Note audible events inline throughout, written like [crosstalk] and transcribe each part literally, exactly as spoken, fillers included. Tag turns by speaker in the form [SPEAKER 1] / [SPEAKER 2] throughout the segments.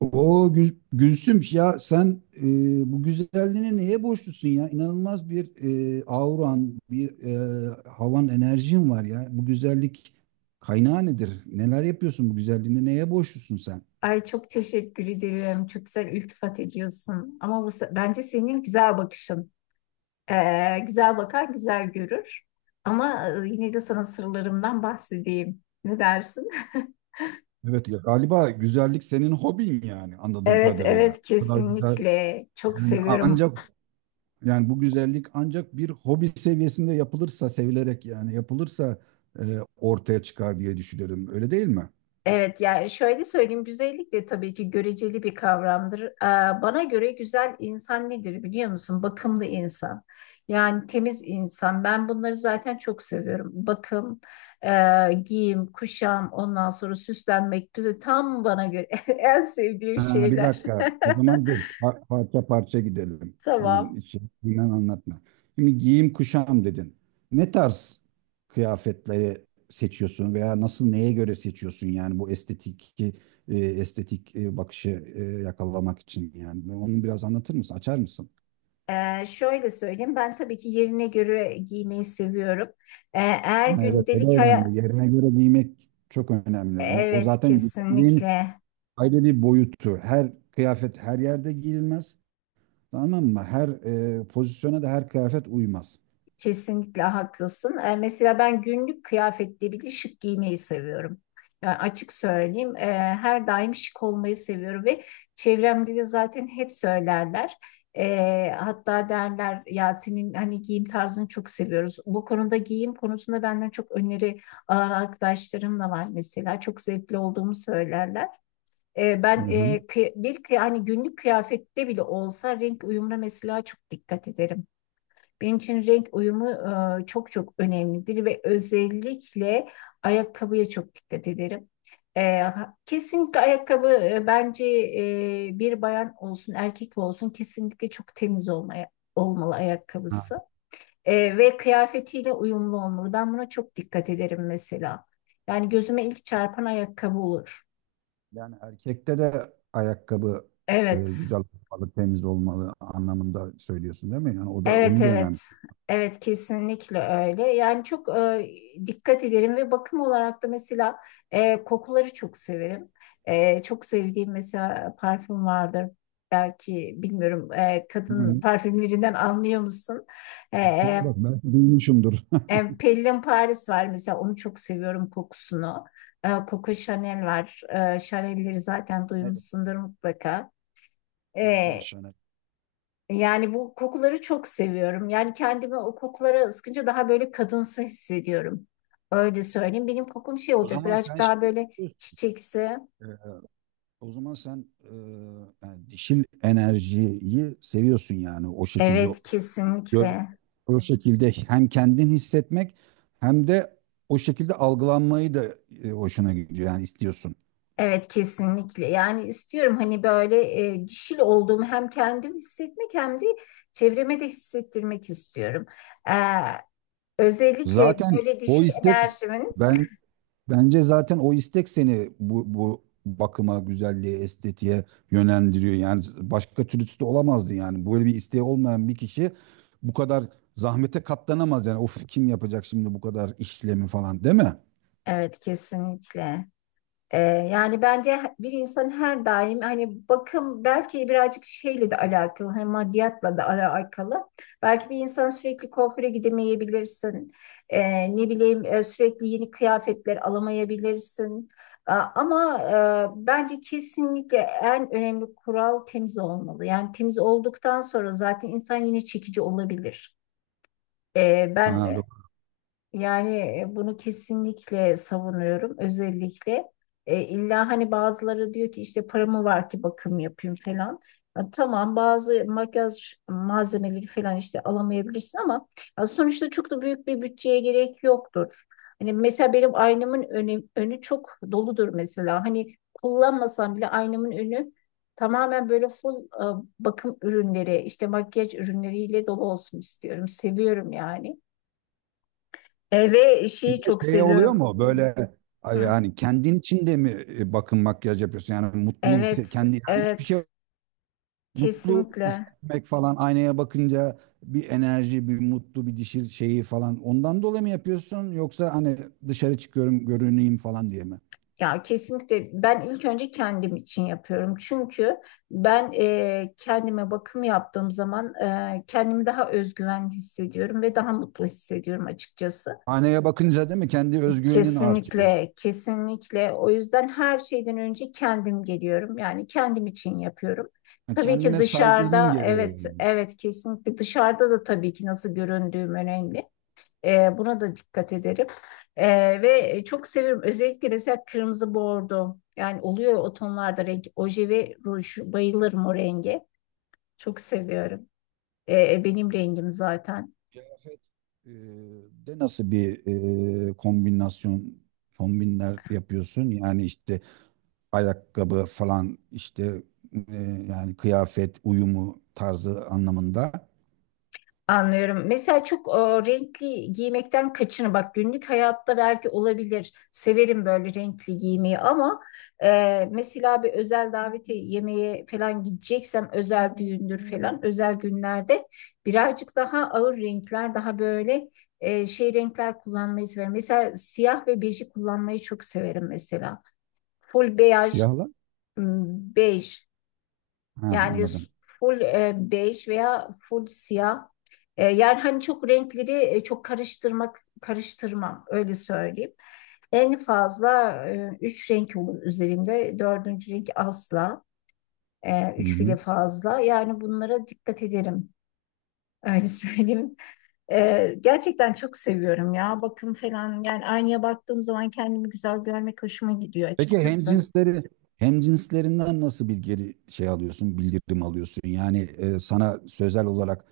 [SPEAKER 1] O Gülsüm ya sen e, bu güzelliğine neye borçlusun ya? İnanılmaz bir e, auran, bir e, havan, enerjin var ya. Bu güzellik kaynağı nedir? Neler yapıyorsun bu güzelliğine? Neye borçlusun sen?
[SPEAKER 2] Ay çok teşekkür ederim. Çok güzel iltifat ediyorsun. Ama bu, se- bence senin güzel bakışın. Ee, güzel bakan güzel görür. Ama e, yine de sana sırlarımdan bahsedeyim. Ne dersin? [laughs]
[SPEAKER 1] Evet ya galiba güzellik senin hobin yani anladığım
[SPEAKER 2] Evet,
[SPEAKER 1] kadarıyla.
[SPEAKER 2] evet,
[SPEAKER 1] Bu kadar güzel.
[SPEAKER 2] kesinlikle. Çok
[SPEAKER 1] Yani
[SPEAKER 2] seviyorum.
[SPEAKER 1] ancak yani bu güzellik ancak bir hobi seviyesinde yapılırsa sevilerek yani yapılırsa e, ortaya çıkar diye düşünüyorum. Öyle değil mi?
[SPEAKER 2] Evet, yani şöyle söyleyeyim, güzellik de tabii ki göreceli bir kavramdır. Ee, bana göre güzel insan nedir biliyor musun? Bakımlı insan. Yani temiz insan. Ben bunları zaten çok seviyorum. Bakım, e, giyim, kuşam, ondan sonra süslenmek güzel. Tam bana göre [laughs] en sevdiğim
[SPEAKER 1] Ha, bir
[SPEAKER 2] şeyler.
[SPEAKER 1] dakika. O zaman dur. Par- Parça parça gidelim.
[SPEAKER 2] [laughs]
[SPEAKER 1] Hemen
[SPEAKER 2] Tamam.
[SPEAKER 1] içinden anlatma. Şimdi giyim kuşam dedin. Ne tarz kıyafetleri seçiyorsun veya nasıl neye göre seçiyorsun yani bu estetik e, estetik e, bakışı e, yakalamak için yani onu biraz anlatır mısın? Açar mısın?
[SPEAKER 2] Ee, şöyle söyleyeyim. Ben tabii ki yerine göre giymeyi seviyorum. Ee, eğer
[SPEAKER 1] Ha, evet o da
[SPEAKER 2] gündelik hayat...
[SPEAKER 1] önemli. Yerine göre giymek çok önemli. O, o
[SPEAKER 2] Evet,
[SPEAKER 1] zaten güzelliğin
[SPEAKER 2] kesinlikle.
[SPEAKER 1] ayrı bir boyutu. Her kıyafet her yerde giyilmez. Tamam mı? Her e, pozisyona da her kıyafet uymaz.
[SPEAKER 2] Kesinlikle haklısın. E, mesela ben günlük kıyafette bile şık giymeyi seviyorum. Yani açık söyleyeyim, e, her daim şık olmayı seviyorum ve çevremde de zaten hep söylerler. E, hatta derler ya, senin hani giyim tarzını çok seviyoruz. Bu konuda, giyim konusunda benden çok öneri alan arkadaşlarım da var mesela. Çok zevkli olduğumu söylerler. E,
[SPEAKER 1] Hı
[SPEAKER 2] ben e,
[SPEAKER 1] hı.
[SPEAKER 2] kıy- bir kıy- hani günlük kıyafette bile olsa renk uyumuna mesela çok dikkat ederim. Benim için renk uyumu e, çok çok önemlidir ve özellikle ayakkabıya çok dikkat ederim. E, ha- kesinlikle ayakkabı, e, bence e, bir bayan olsun erkek olsun, kesinlikle çok temiz olmaya, olmalı
[SPEAKER 1] Ha,
[SPEAKER 2] ayakkabısı. E, ve kıyafetiyle uyumlu olmalı. Ben buna çok dikkat ederim mesela. Yani gözüme ilk çarpan ayakkabı olur.
[SPEAKER 1] yani erkekte de ayakkabı e,
[SPEAKER 2] Evet.
[SPEAKER 1] güzel olmalı, temiz olmalı anlamında söylüyorsun değil mi? Yani o da
[SPEAKER 2] Evet,
[SPEAKER 1] onu da
[SPEAKER 2] evet.
[SPEAKER 1] önemli.
[SPEAKER 2] Evet, kesinlikle öyle. Yani çok e, dikkat ederim ve bakım olarak da mesela e, kokuları çok severim. E, çok sevdiğim mesela parfüm vardır. Belki bilmiyorum, e, kadın
[SPEAKER 1] Hı.
[SPEAKER 2] parfümlerinden anlıyor musun? E,
[SPEAKER 1] Söyle
[SPEAKER 2] e,
[SPEAKER 1] bak belki duymuşumdur. [laughs]
[SPEAKER 2] e, Pellin Paris var mesela, onu çok seviyorum, kokusunu. E, Coco Chanel var. E, Chanel'leri zaten
[SPEAKER 1] Evet,
[SPEAKER 2] duymuşsundur mutlaka.
[SPEAKER 1] evet, evet, şahane.
[SPEAKER 2] Yani bu kokuları çok seviyorum. Yani kendimi o kokulara ıskınca daha böyle kadınsı hissediyorum. Öyle söyleyeyim. Benim kokum şey
[SPEAKER 1] O
[SPEAKER 2] olacak,
[SPEAKER 1] zaman sen
[SPEAKER 2] birazcık
[SPEAKER 1] şey
[SPEAKER 2] daha böyle
[SPEAKER 1] istiyorsun.
[SPEAKER 2] çiçeksi.
[SPEAKER 1] E, o zaman sen e, yani dişil enerjiyi seviyorsun yani o şekilde
[SPEAKER 2] Evet,
[SPEAKER 1] Gör,
[SPEAKER 2] kesinlikle.
[SPEAKER 1] o şekilde hem kendin hissetmek hem de o şekilde algılanmayı da e, hoşuna gidiyor yani istiyorsun.
[SPEAKER 2] Evet, kesinlikle. Yani istiyorum hani böyle e, dişil olduğumu hem kendim hissetmek hem de çevreme de hissettirmek istiyorum. Ee, özellikle
[SPEAKER 1] Zaten
[SPEAKER 2] böyle
[SPEAKER 1] o
[SPEAKER 2] dişil
[SPEAKER 1] istek
[SPEAKER 2] enerjimin.
[SPEAKER 1] ben Bence zaten o istek seni bu bu bakıma, güzelliğe, estetiğe yönlendiriyor. Yani başka türlüsü de olamazdı yani. Böyle bir isteği olmayan bir kişi bu kadar zahmete katlanamaz yani. Of kim yapacak şimdi bu kadar işlemi falan değil mi?
[SPEAKER 2] Evet, kesinlikle. Ee, yani bence bir insan her daim hani bakım belki birazcık şeyle de alakalı, hani maddiyatla da alakalı. Belki bir insan sürekli kuaföre gidemeyebilirsin. Ee, ne bileyim, e, sürekli yeni kıyafetler alamayabilirsin. A- Ama e, bence kesinlikle en önemli kural temiz olmalı. Yani temiz olduktan sonra zaten insan yine çekici olabilir. Ee, ben
[SPEAKER 1] Ha,
[SPEAKER 2] e, yani, e, bunu kesinlikle savunuyorum. Özellikle e, illa hani bazıları diyor ki, işte paramı var ki bakım yapayım falan. Ya tamam, bazı makyaj malzemeleri falan işte alamayabilirsin ama ya sonuçta çok da büyük bir bütçeye gerek yoktur. Hani mesela benim aynamın önü, önü çok doludur mesela. Hani kullanmasam bile aynamın önü tamamen böyle full e, bakım ürünleri, işte makyaj ürünleriyle dolu olsun istiyorum. Seviyorum yani. E, ve
[SPEAKER 1] bir
[SPEAKER 2] şeyi çok
[SPEAKER 1] de şey oluyor
[SPEAKER 2] seviyorum.
[SPEAKER 1] mu böyle ay,
[SPEAKER 2] Hı.
[SPEAKER 1] yani kendin için de mi e, bakım makyaj yapıyorsun? Yani mutlu hisse
[SPEAKER 2] Evet,
[SPEAKER 1] kendi yani hiçbir şey
[SPEAKER 2] evet,
[SPEAKER 1] mutlu
[SPEAKER 2] kesinlikle.
[SPEAKER 1] hissetmek falan aynaya bakınca bir enerji, bir mutlu bir dişil şeyi falan ondan dolayı mı yapıyorsun yoksa hani dışarı çıkıyorum görüneyim falan diye mi?
[SPEAKER 2] Ya kesinlikle, ben ilk önce kendim için yapıyorum. Çünkü ben e, kendime bakım yaptığım zaman e, kendimi daha özgüven hissediyorum ve daha mutlu hissediyorum açıkçası.
[SPEAKER 1] Aynaya bakınca değil mi kendi özgüvenin artıyor.
[SPEAKER 2] Kesinlikle, kesinlikle. O yüzden her şeyden önce kendim geliyorum. Yani kendim için yapıyorum.
[SPEAKER 1] Yani
[SPEAKER 2] Tabii ki
[SPEAKER 1] kendine saygının
[SPEAKER 2] dışarıda,
[SPEAKER 1] gereği
[SPEAKER 2] evet,
[SPEAKER 1] yani.
[SPEAKER 2] evet, kesinlikle dışarıda da tabii ki nasıl göründüğüm önemli. E, buna da dikkat ederim. E, ve e, çok severim. Özellikle mesela kırmızı bordo. Yani oluyor o tonlarda renk. Oje ve ruj. Bayılırım o renge. Çok seviyorum. E, benim rengim zaten.
[SPEAKER 1] Kıyafet e, de nasıl bir e, kombinasyon kombinler yapıyorsun? Yani işte ayakkabı falan işte e, yani kıyafet uyumu tarzı anlamında.
[SPEAKER 2] Anlıyorum. Mesela çok e, renkli giymekten kaçının. Bak, günlük hayatta belki olabilir. Severim böyle renkli giymeyi ama e, mesela bir özel davete, yemeğe falan gideceksem, özel düğündür falan, özel günlerde birazcık daha ağır renkler, daha böyle e, şey renkler kullanmayı severim. Mesela siyah ve beji kullanmayı çok severim mesela. Full beyaz,
[SPEAKER 1] Siyahla?
[SPEAKER 2] m, bej.
[SPEAKER 1] Ha,
[SPEAKER 2] Yani s-
[SPEAKER 1] anladım.
[SPEAKER 2] full e, bej veya full siyah. E, yani hani çok renkleri e, çok karıştırmak karıştırmam, öyle söyleyeyim. En fazla e, üç renk olur üzerimde. Dördüncü renk asla. E,
[SPEAKER 1] Hı
[SPEAKER 2] üç bile
[SPEAKER 1] hı.
[SPEAKER 2] fazla. Yani bunlara dikkat ederim. Öyle [laughs] söyleyeyim. E, gerçekten çok seviyorum ya. Bakım falan. Yani aynaya baktığım zaman kendimi güzel görmek hoşuma gidiyor
[SPEAKER 1] Peki
[SPEAKER 2] açıkçası.
[SPEAKER 1] hemcinsleri hemcinslerinden nasıl bir geri şey alıyorsun, bildirim alıyorsun? Yani e, sana sözel olarak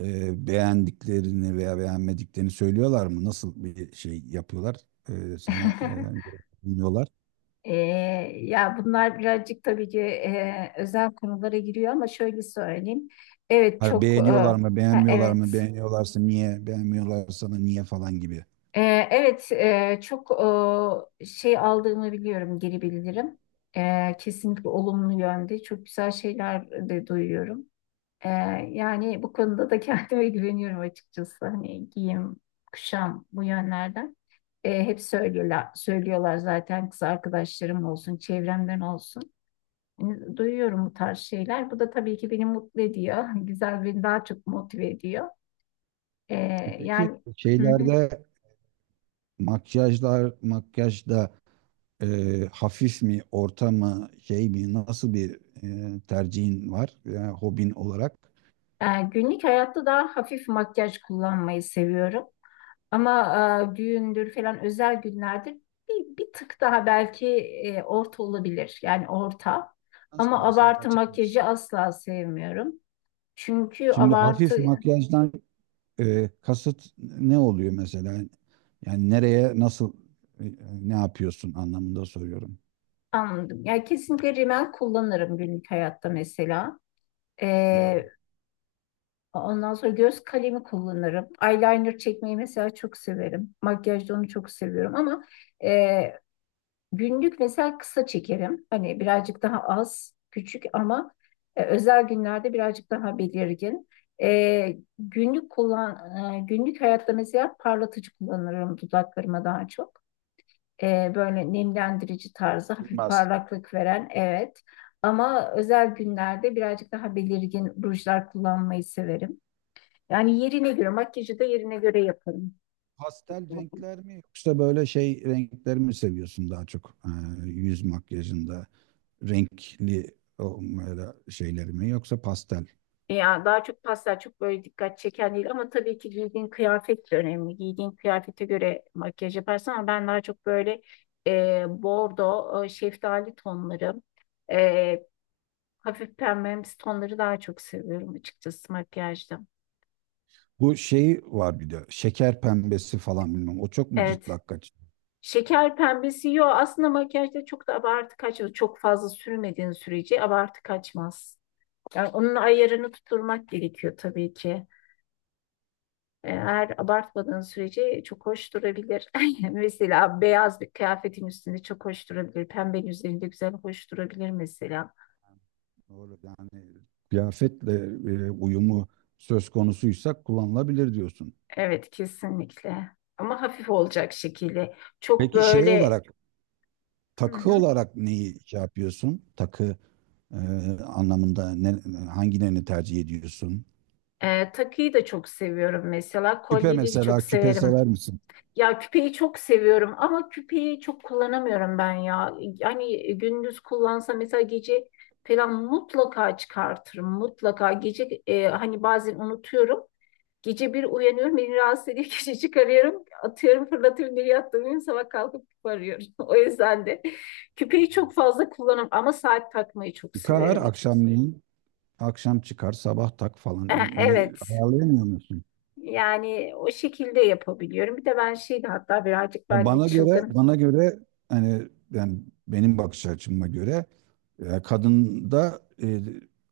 [SPEAKER 1] e, beğendiklerini veya beğenmediklerini söylüyorlar mı? Nasıl bir şey yapıyorlar? E, sana
[SPEAKER 2] [laughs]
[SPEAKER 1] e, dinliyorlar.
[SPEAKER 2] Ee, ya bunlar birazcık tabii ki e, özel konulara giriyor ama şöyle söyleyeyim. Evet,
[SPEAKER 1] Ha,
[SPEAKER 2] çok e,
[SPEAKER 1] beğeniyorlar
[SPEAKER 2] ha,
[SPEAKER 1] mı, beğenmiyorlar
[SPEAKER 2] evet.
[SPEAKER 1] mı? Beğeniyorlarsa niye, beğenmiyorlarsa da niye falan gibi.
[SPEAKER 2] E, evet, e, çok e, şey aldığımı biliyorum, geri bildirim. E, kesinlikle olumlu yönde çok güzel şeyler de duyuyorum. E, yani bu konuda da kendime [laughs] güveniyorum açıkçası. Hani giyim, kuşam, bu yönlerden. E, hep söylüyorlar, söylüyorlar zaten, kız arkadaşlarım olsun, çevremden olsun. E, Duyuyorum bu tarz şeyler. Bu da tabii ki beni mutlu ediyor. [laughs] Güzel, beni daha çok motive ediyor. E,
[SPEAKER 1] E peki
[SPEAKER 2] yani, hı hı.
[SPEAKER 1] şeylerde makyajlar, makyajda e, hafif mi, orta mı, şey mi, nasıl bir e, tercihin var, yani hobin olarak?
[SPEAKER 2] E, günlük hayatta daha hafif makyaj kullanmayı seviyorum. Ama e, düğündür falan, özel günlerde bir, bir tık daha belki e, orta olabilir. Yani orta.
[SPEAKER 1] Nasıl
[SPEAKER 2] Ama
[SPEAKER 1] mesela
[SPEAKER 2] abartı
[SPEAKER 1] açar
[SPEAKER 2] makyajı
[SPEAKER 1] mısın?
[SPEAKER 2] asla sevmiyorum. Çünkü
[SPEAKER 1] Şimdi
[SPEAKER 2] abartı...
[SPEAKER 1] hafif makyajdan e, kasıt ne oluyor mesela? Yani nereye, nasıl, e, ne yapıyorsun anlamında soruyorum.
[SPEAKER 2] Anladım. Yani kesinlikle rimel kullanırım günlük hayatta mesela. Ee,
[SPEAKER 1] Ha,
[SPEAKER 2] Ondan sonra göz kalemi kullanırım. Eyeliner çekmeyi mesela çok severim. Makyajda onu çok seviyorum ama e, günlük mesela kısa çekerim. Hani birazcık daha az, küçük ama e, özel günlerde birazcık daha belirgin. E, günlük kullan, e, günlük hayatta mesela parlatıcı kullanırım dudaklarıma daha çok. E, böyle nemlendirici tarzı, hafif
[SPEAKER 1] bilmez.
[SPEAKER 2] parlaklık veren, evet. Ama özel günlerde birazcık daha belirgin rujlar kullanmayı severim. Yani yerine göre makyajı da yerine göre yaparım.
[SPEAKER 1] Pastel renkler mi yoksa böyle şey renkleri mi seviyorsun daha çok? Ee, yüz makyajında renkli o, böyle şeyleri mi yoksa pastel?
[SPEAKER 2] Ya daha çok pastel, çok böyle dikkat çeken değil, ama tabii ki giydiğin kıyafet de önemli. Giydiğin kıyafete göre makyaj yaparsın ama ben daha çok böyle e, bordo, e, şeftali tonları, e, hafif pembemsi tonları daha çok seviyorum açıkçası, makyajda.
[SPEAKER 1] Bu şeyi var bir de şeker pembesi falan bilmem o çok mu
[SPEAKER 2] Evet.
[SPEAKER 1] cırtlak kaçıyor?
[SPEAKER 2] Şeker pembesi yok. Aslında makyajda çok da abartı kaçmaz. Çok fazla sürmediğin sürece abartı kaçmaz. Yani onun ayarını tutturmak gerekiyor tabii ki. Eğer abartmadığın sürece çok hoş durabilir. [laughs] Mesela beyaz bir kıyafetin üstünde çok hoş durabilir. Pembenin üzerinde güzel hoş durabilir mesela.
[SPEAKER 1] Doğru yani kıyafetle e, uyumu söz konusuysa kullanılabilir diyorsun.
[SPEAKER 2] Evet, kesinlikle. Ama hafif olacak şekilde. Çok
[SPEAKER 1] Peki şey
[SPEAKER 2] böyle...
[SPEAKER 1] olarak
[SPEAKER 2] Hı
[SPEAKER 1] takı
[SPEAKER 2] hı.
[SPEAKER 1] olarak neyi şey yapıyorsun? Takı e, anlamında ne, hangilerini tercih ediyorsun?
[SPEAKER 2] Ee, takıyı da çok seviyorum mesela.
[SPEAKER 1] Küpe
[SPEAKER 2] Kolyeleri çok
[SPEAKER 1] mesela küpe
[SPEAKER 2] severim.
[SPEAKER 1] sever misin?
[SPEAKER 2] Ya küpeyi çok seviyorum ama küpeyi çok kullanamıyorum ben ya. Yani gündüz kullansa mesela gece falan mutlaka çıkartırım. Mutlaka gece e, hani bazen unutuyorum. Gece bir uyanıyorum, beni rahatsız ediyor. [laughs] Gece çıkarıyorum, atıyorum, fırlatıyorum, bir yattığım sabah kalkıp küpe arıyorum. [laughs] O yüzden de küpeyi çok fazla kullanırım ama saat takmayı çok
[SPEAKER 1] Çıkar
[SPEAKER 2] severim.
[SPEAKER 1] akşamleyin akşam çıkar sabah tak
[SPEAKER 2] E,
[SPEAKER 1] falan onu
[SPEAKER 2] Evet,
[SPEAKER 1] ayarlayamıyor musun?
[SPEAKER 2] yani o şekilde yapabiliyorum. Bir de ben şeydi hatta, birazcık
[SPEAKER 1] Ya
[SPEAKER 2] ben de
[SPEAKER 1] Bana göre
[SPEAKER 2] çılgın.
[SPEAKER 1] bana göre hani yani benim bakış açıma göre e, kadında e,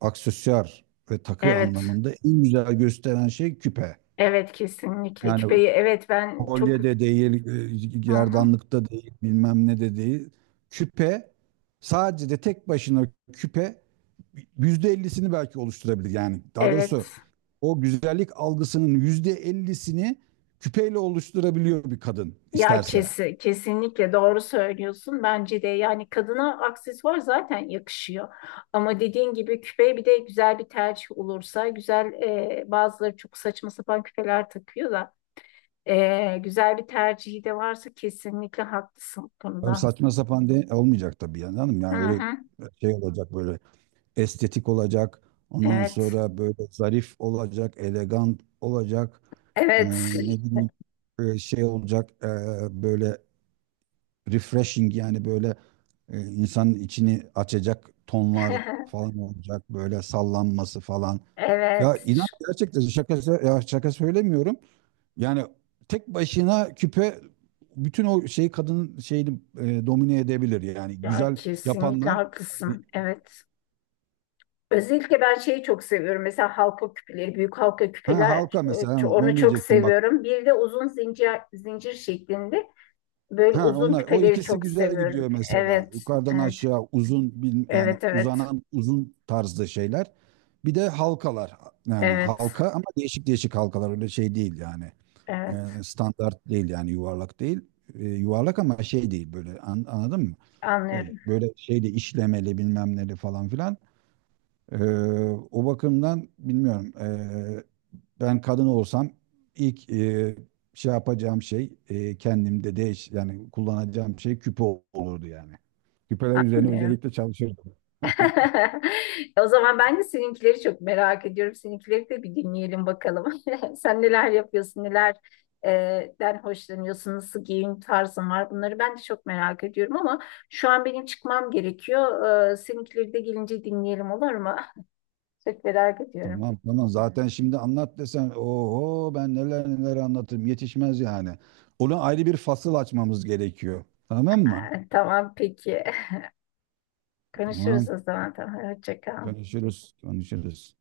[SPEAKER 1] aksesuar ve takı
[SPEAKER 2] Evet,
[SPEAKER 1] anlamında en güzel gösteren şey küpe.
[SPEAKER 2] evet, kesinlikle,
[SPEAKER 1] Yani
[SPEAKER 2] küpeyi. Evet, ben çok...
[SPEAKER 1] kolye de değil, e,
[SPEAKER 2] Hı hı,
[SPEAKER 1] gerdanlıkta değil, bilmem ne de değil. Küpe sadece de tek başına küpe yüzde ellisini belki oluşturabilir. Yani daha
[SPEAKER 2] evet.
[SPEAKER 1] doğrusu o güzellik algısının yüzde ellisini küpeyle oluşturabiliyor bir kadın
[SPEAKER 2] Ya
[SPEAKER 1] isterse.
[SPEAKER 2] kesin, kesinlikle doğru söylüyorsun. Bence de, yani kadına aksesuar zaten yakışıyor. Ama dediğin gibi küpe bir de güzel bir tercih olursa güzel. e, bazıları çok saçma sapan küpeler takıyor da e, güzel bir tercihi de varsa kesinlikle haklısın
[SPEAKER 1] Abi
[SPEAKER 2] bunda.
[SPEAKER 1] saçma sapan de olmayacak tabii yani hanım.
[SPEAKER 2] Hı
[SPEAKER 1] Yani öyle
[SPEAKER 2] hı.
[SPEAKER 1] şey olacak böyle estetik olacak. Ondan
[SPEAKER 2] Evet.
[SPEAKER 1] sonra böyle zarif olacak, elegant olacak. Ee,
[SPEAKER 2] Evet.
[SPEAKER 1] ne bileyim e, şey olacak e, böyle refreshing yani böyle e, insanın içini açacak tonlar
[SPEAKER 2] [laughs]
[SPEAKER 1] falan olacak. Böyle sallanması falan. Ya
[SPEAKER 2] Evet.
[SPEAKER 1] inan gerçekten şaka, sö- ya şaka söylemiyorum. Yani tek başına küpe bütün o şeyi kadının şeyini e, domine edebilir. Yani
[SPEAKER 2] Ya
[SPEAKER 1] güzel
[SPEAKER 2] kesinlikle
[SPEAKER 1] yapanlar
[SPEAKER 2] haklısın. Evet. Özellikle ben şeyi çok seviyorum. Mesela halka küpeleri, büyük halka
[SPEAKER 1] ha
[SPEAKER 2] küpeler,
[SPEAKER 1] halka mesela ha,
[SPEAKER 2] e, onu
[SPEAKER 1] onu
[SPEAKER 2] çok
[SPEAKER 1] diyecektim bak.
[SPEAKER 2] seviyorum. Bir de uzun, zincir zincir şeklinde böyle
[SPEAKER 1] Ha
[SPEAKER 2] uzun
[SPEAKER 1] onlar o
[SPEAKER 2] küpeleri
[SPEAKER 1] ikisi
[SPEAKER 2] çok
[SPEAKER 1] güzel
[SPEAKER 2] seviyorum.
[SPEAKER 1] gidiyor mesela.
[SPEAKER 2] Evet,
[SPEAKER 1] Yukarıdan
[SPEAKER 2] evet,
[SPEAKER 1] aşağı uzun bil- yani
[SPEAKER 2] evet, evet,
[SPEAKER 1] uzanan uzun tarzda şeyler. Bir de halkalar yani
[SPEAKER 2] evet,
[SPEAKER 1] halka ama değişik değişik halkalar öyle şey değil yani. E,
[SPEAKER 2] evet.
[SPEAKER 1] standart değil yani yuvarlak değil. E, yuvarlak ama şey değil böyle an- anladın mı? E,
[SPEAKER 2] Anlıyorum,
[SPEAKER 1] böyle şeyde işlemeli bilmem neli falan filan. Ee, o bakımdan bilmiyorum. Ee, ben kadın olsam ilk e, şey yapacağım şey e, kendimde değiş yani kullanacağım şey küpe olurdu yani. Küpeler üzerine
[SPEAKER 2] anlıyorum.
[SPEAKER 1] özellikle çalışırdım.
[SPEAKER 2] [laughs] O zaman ben de seninkileri çok merak ediyorum. Seninkileri de bir dinleyelim bakalım. [laughs] Sen neler yapıyorsun, neler e, den hoşlanıyorsun, nasıl giyim tarzın var. Bunları ben de çok merak ediyorum ama şu an benim çıkmam gerekiyor. E, seninkileri de gelince dinleyelim, olur mu? [laughs] Çok merak ediyorum.
[SPEAKER 1] Tamam, tamam, zaten şimdi anlat desen oho ben neler neler anlatırım yetişmez yani. Ona ayrı bir fasıl açmamız gerekiyor. Tamam mı?
[SPEAKER 2] E, tamam, peki. [laughs] Konuşuruz
[SPEAKER 1] Tamam.
[SPEAKER 2] o zaman. Tamam, hoşça kal.
[SPEAKER 1] Konuşuruz, konuşuruz.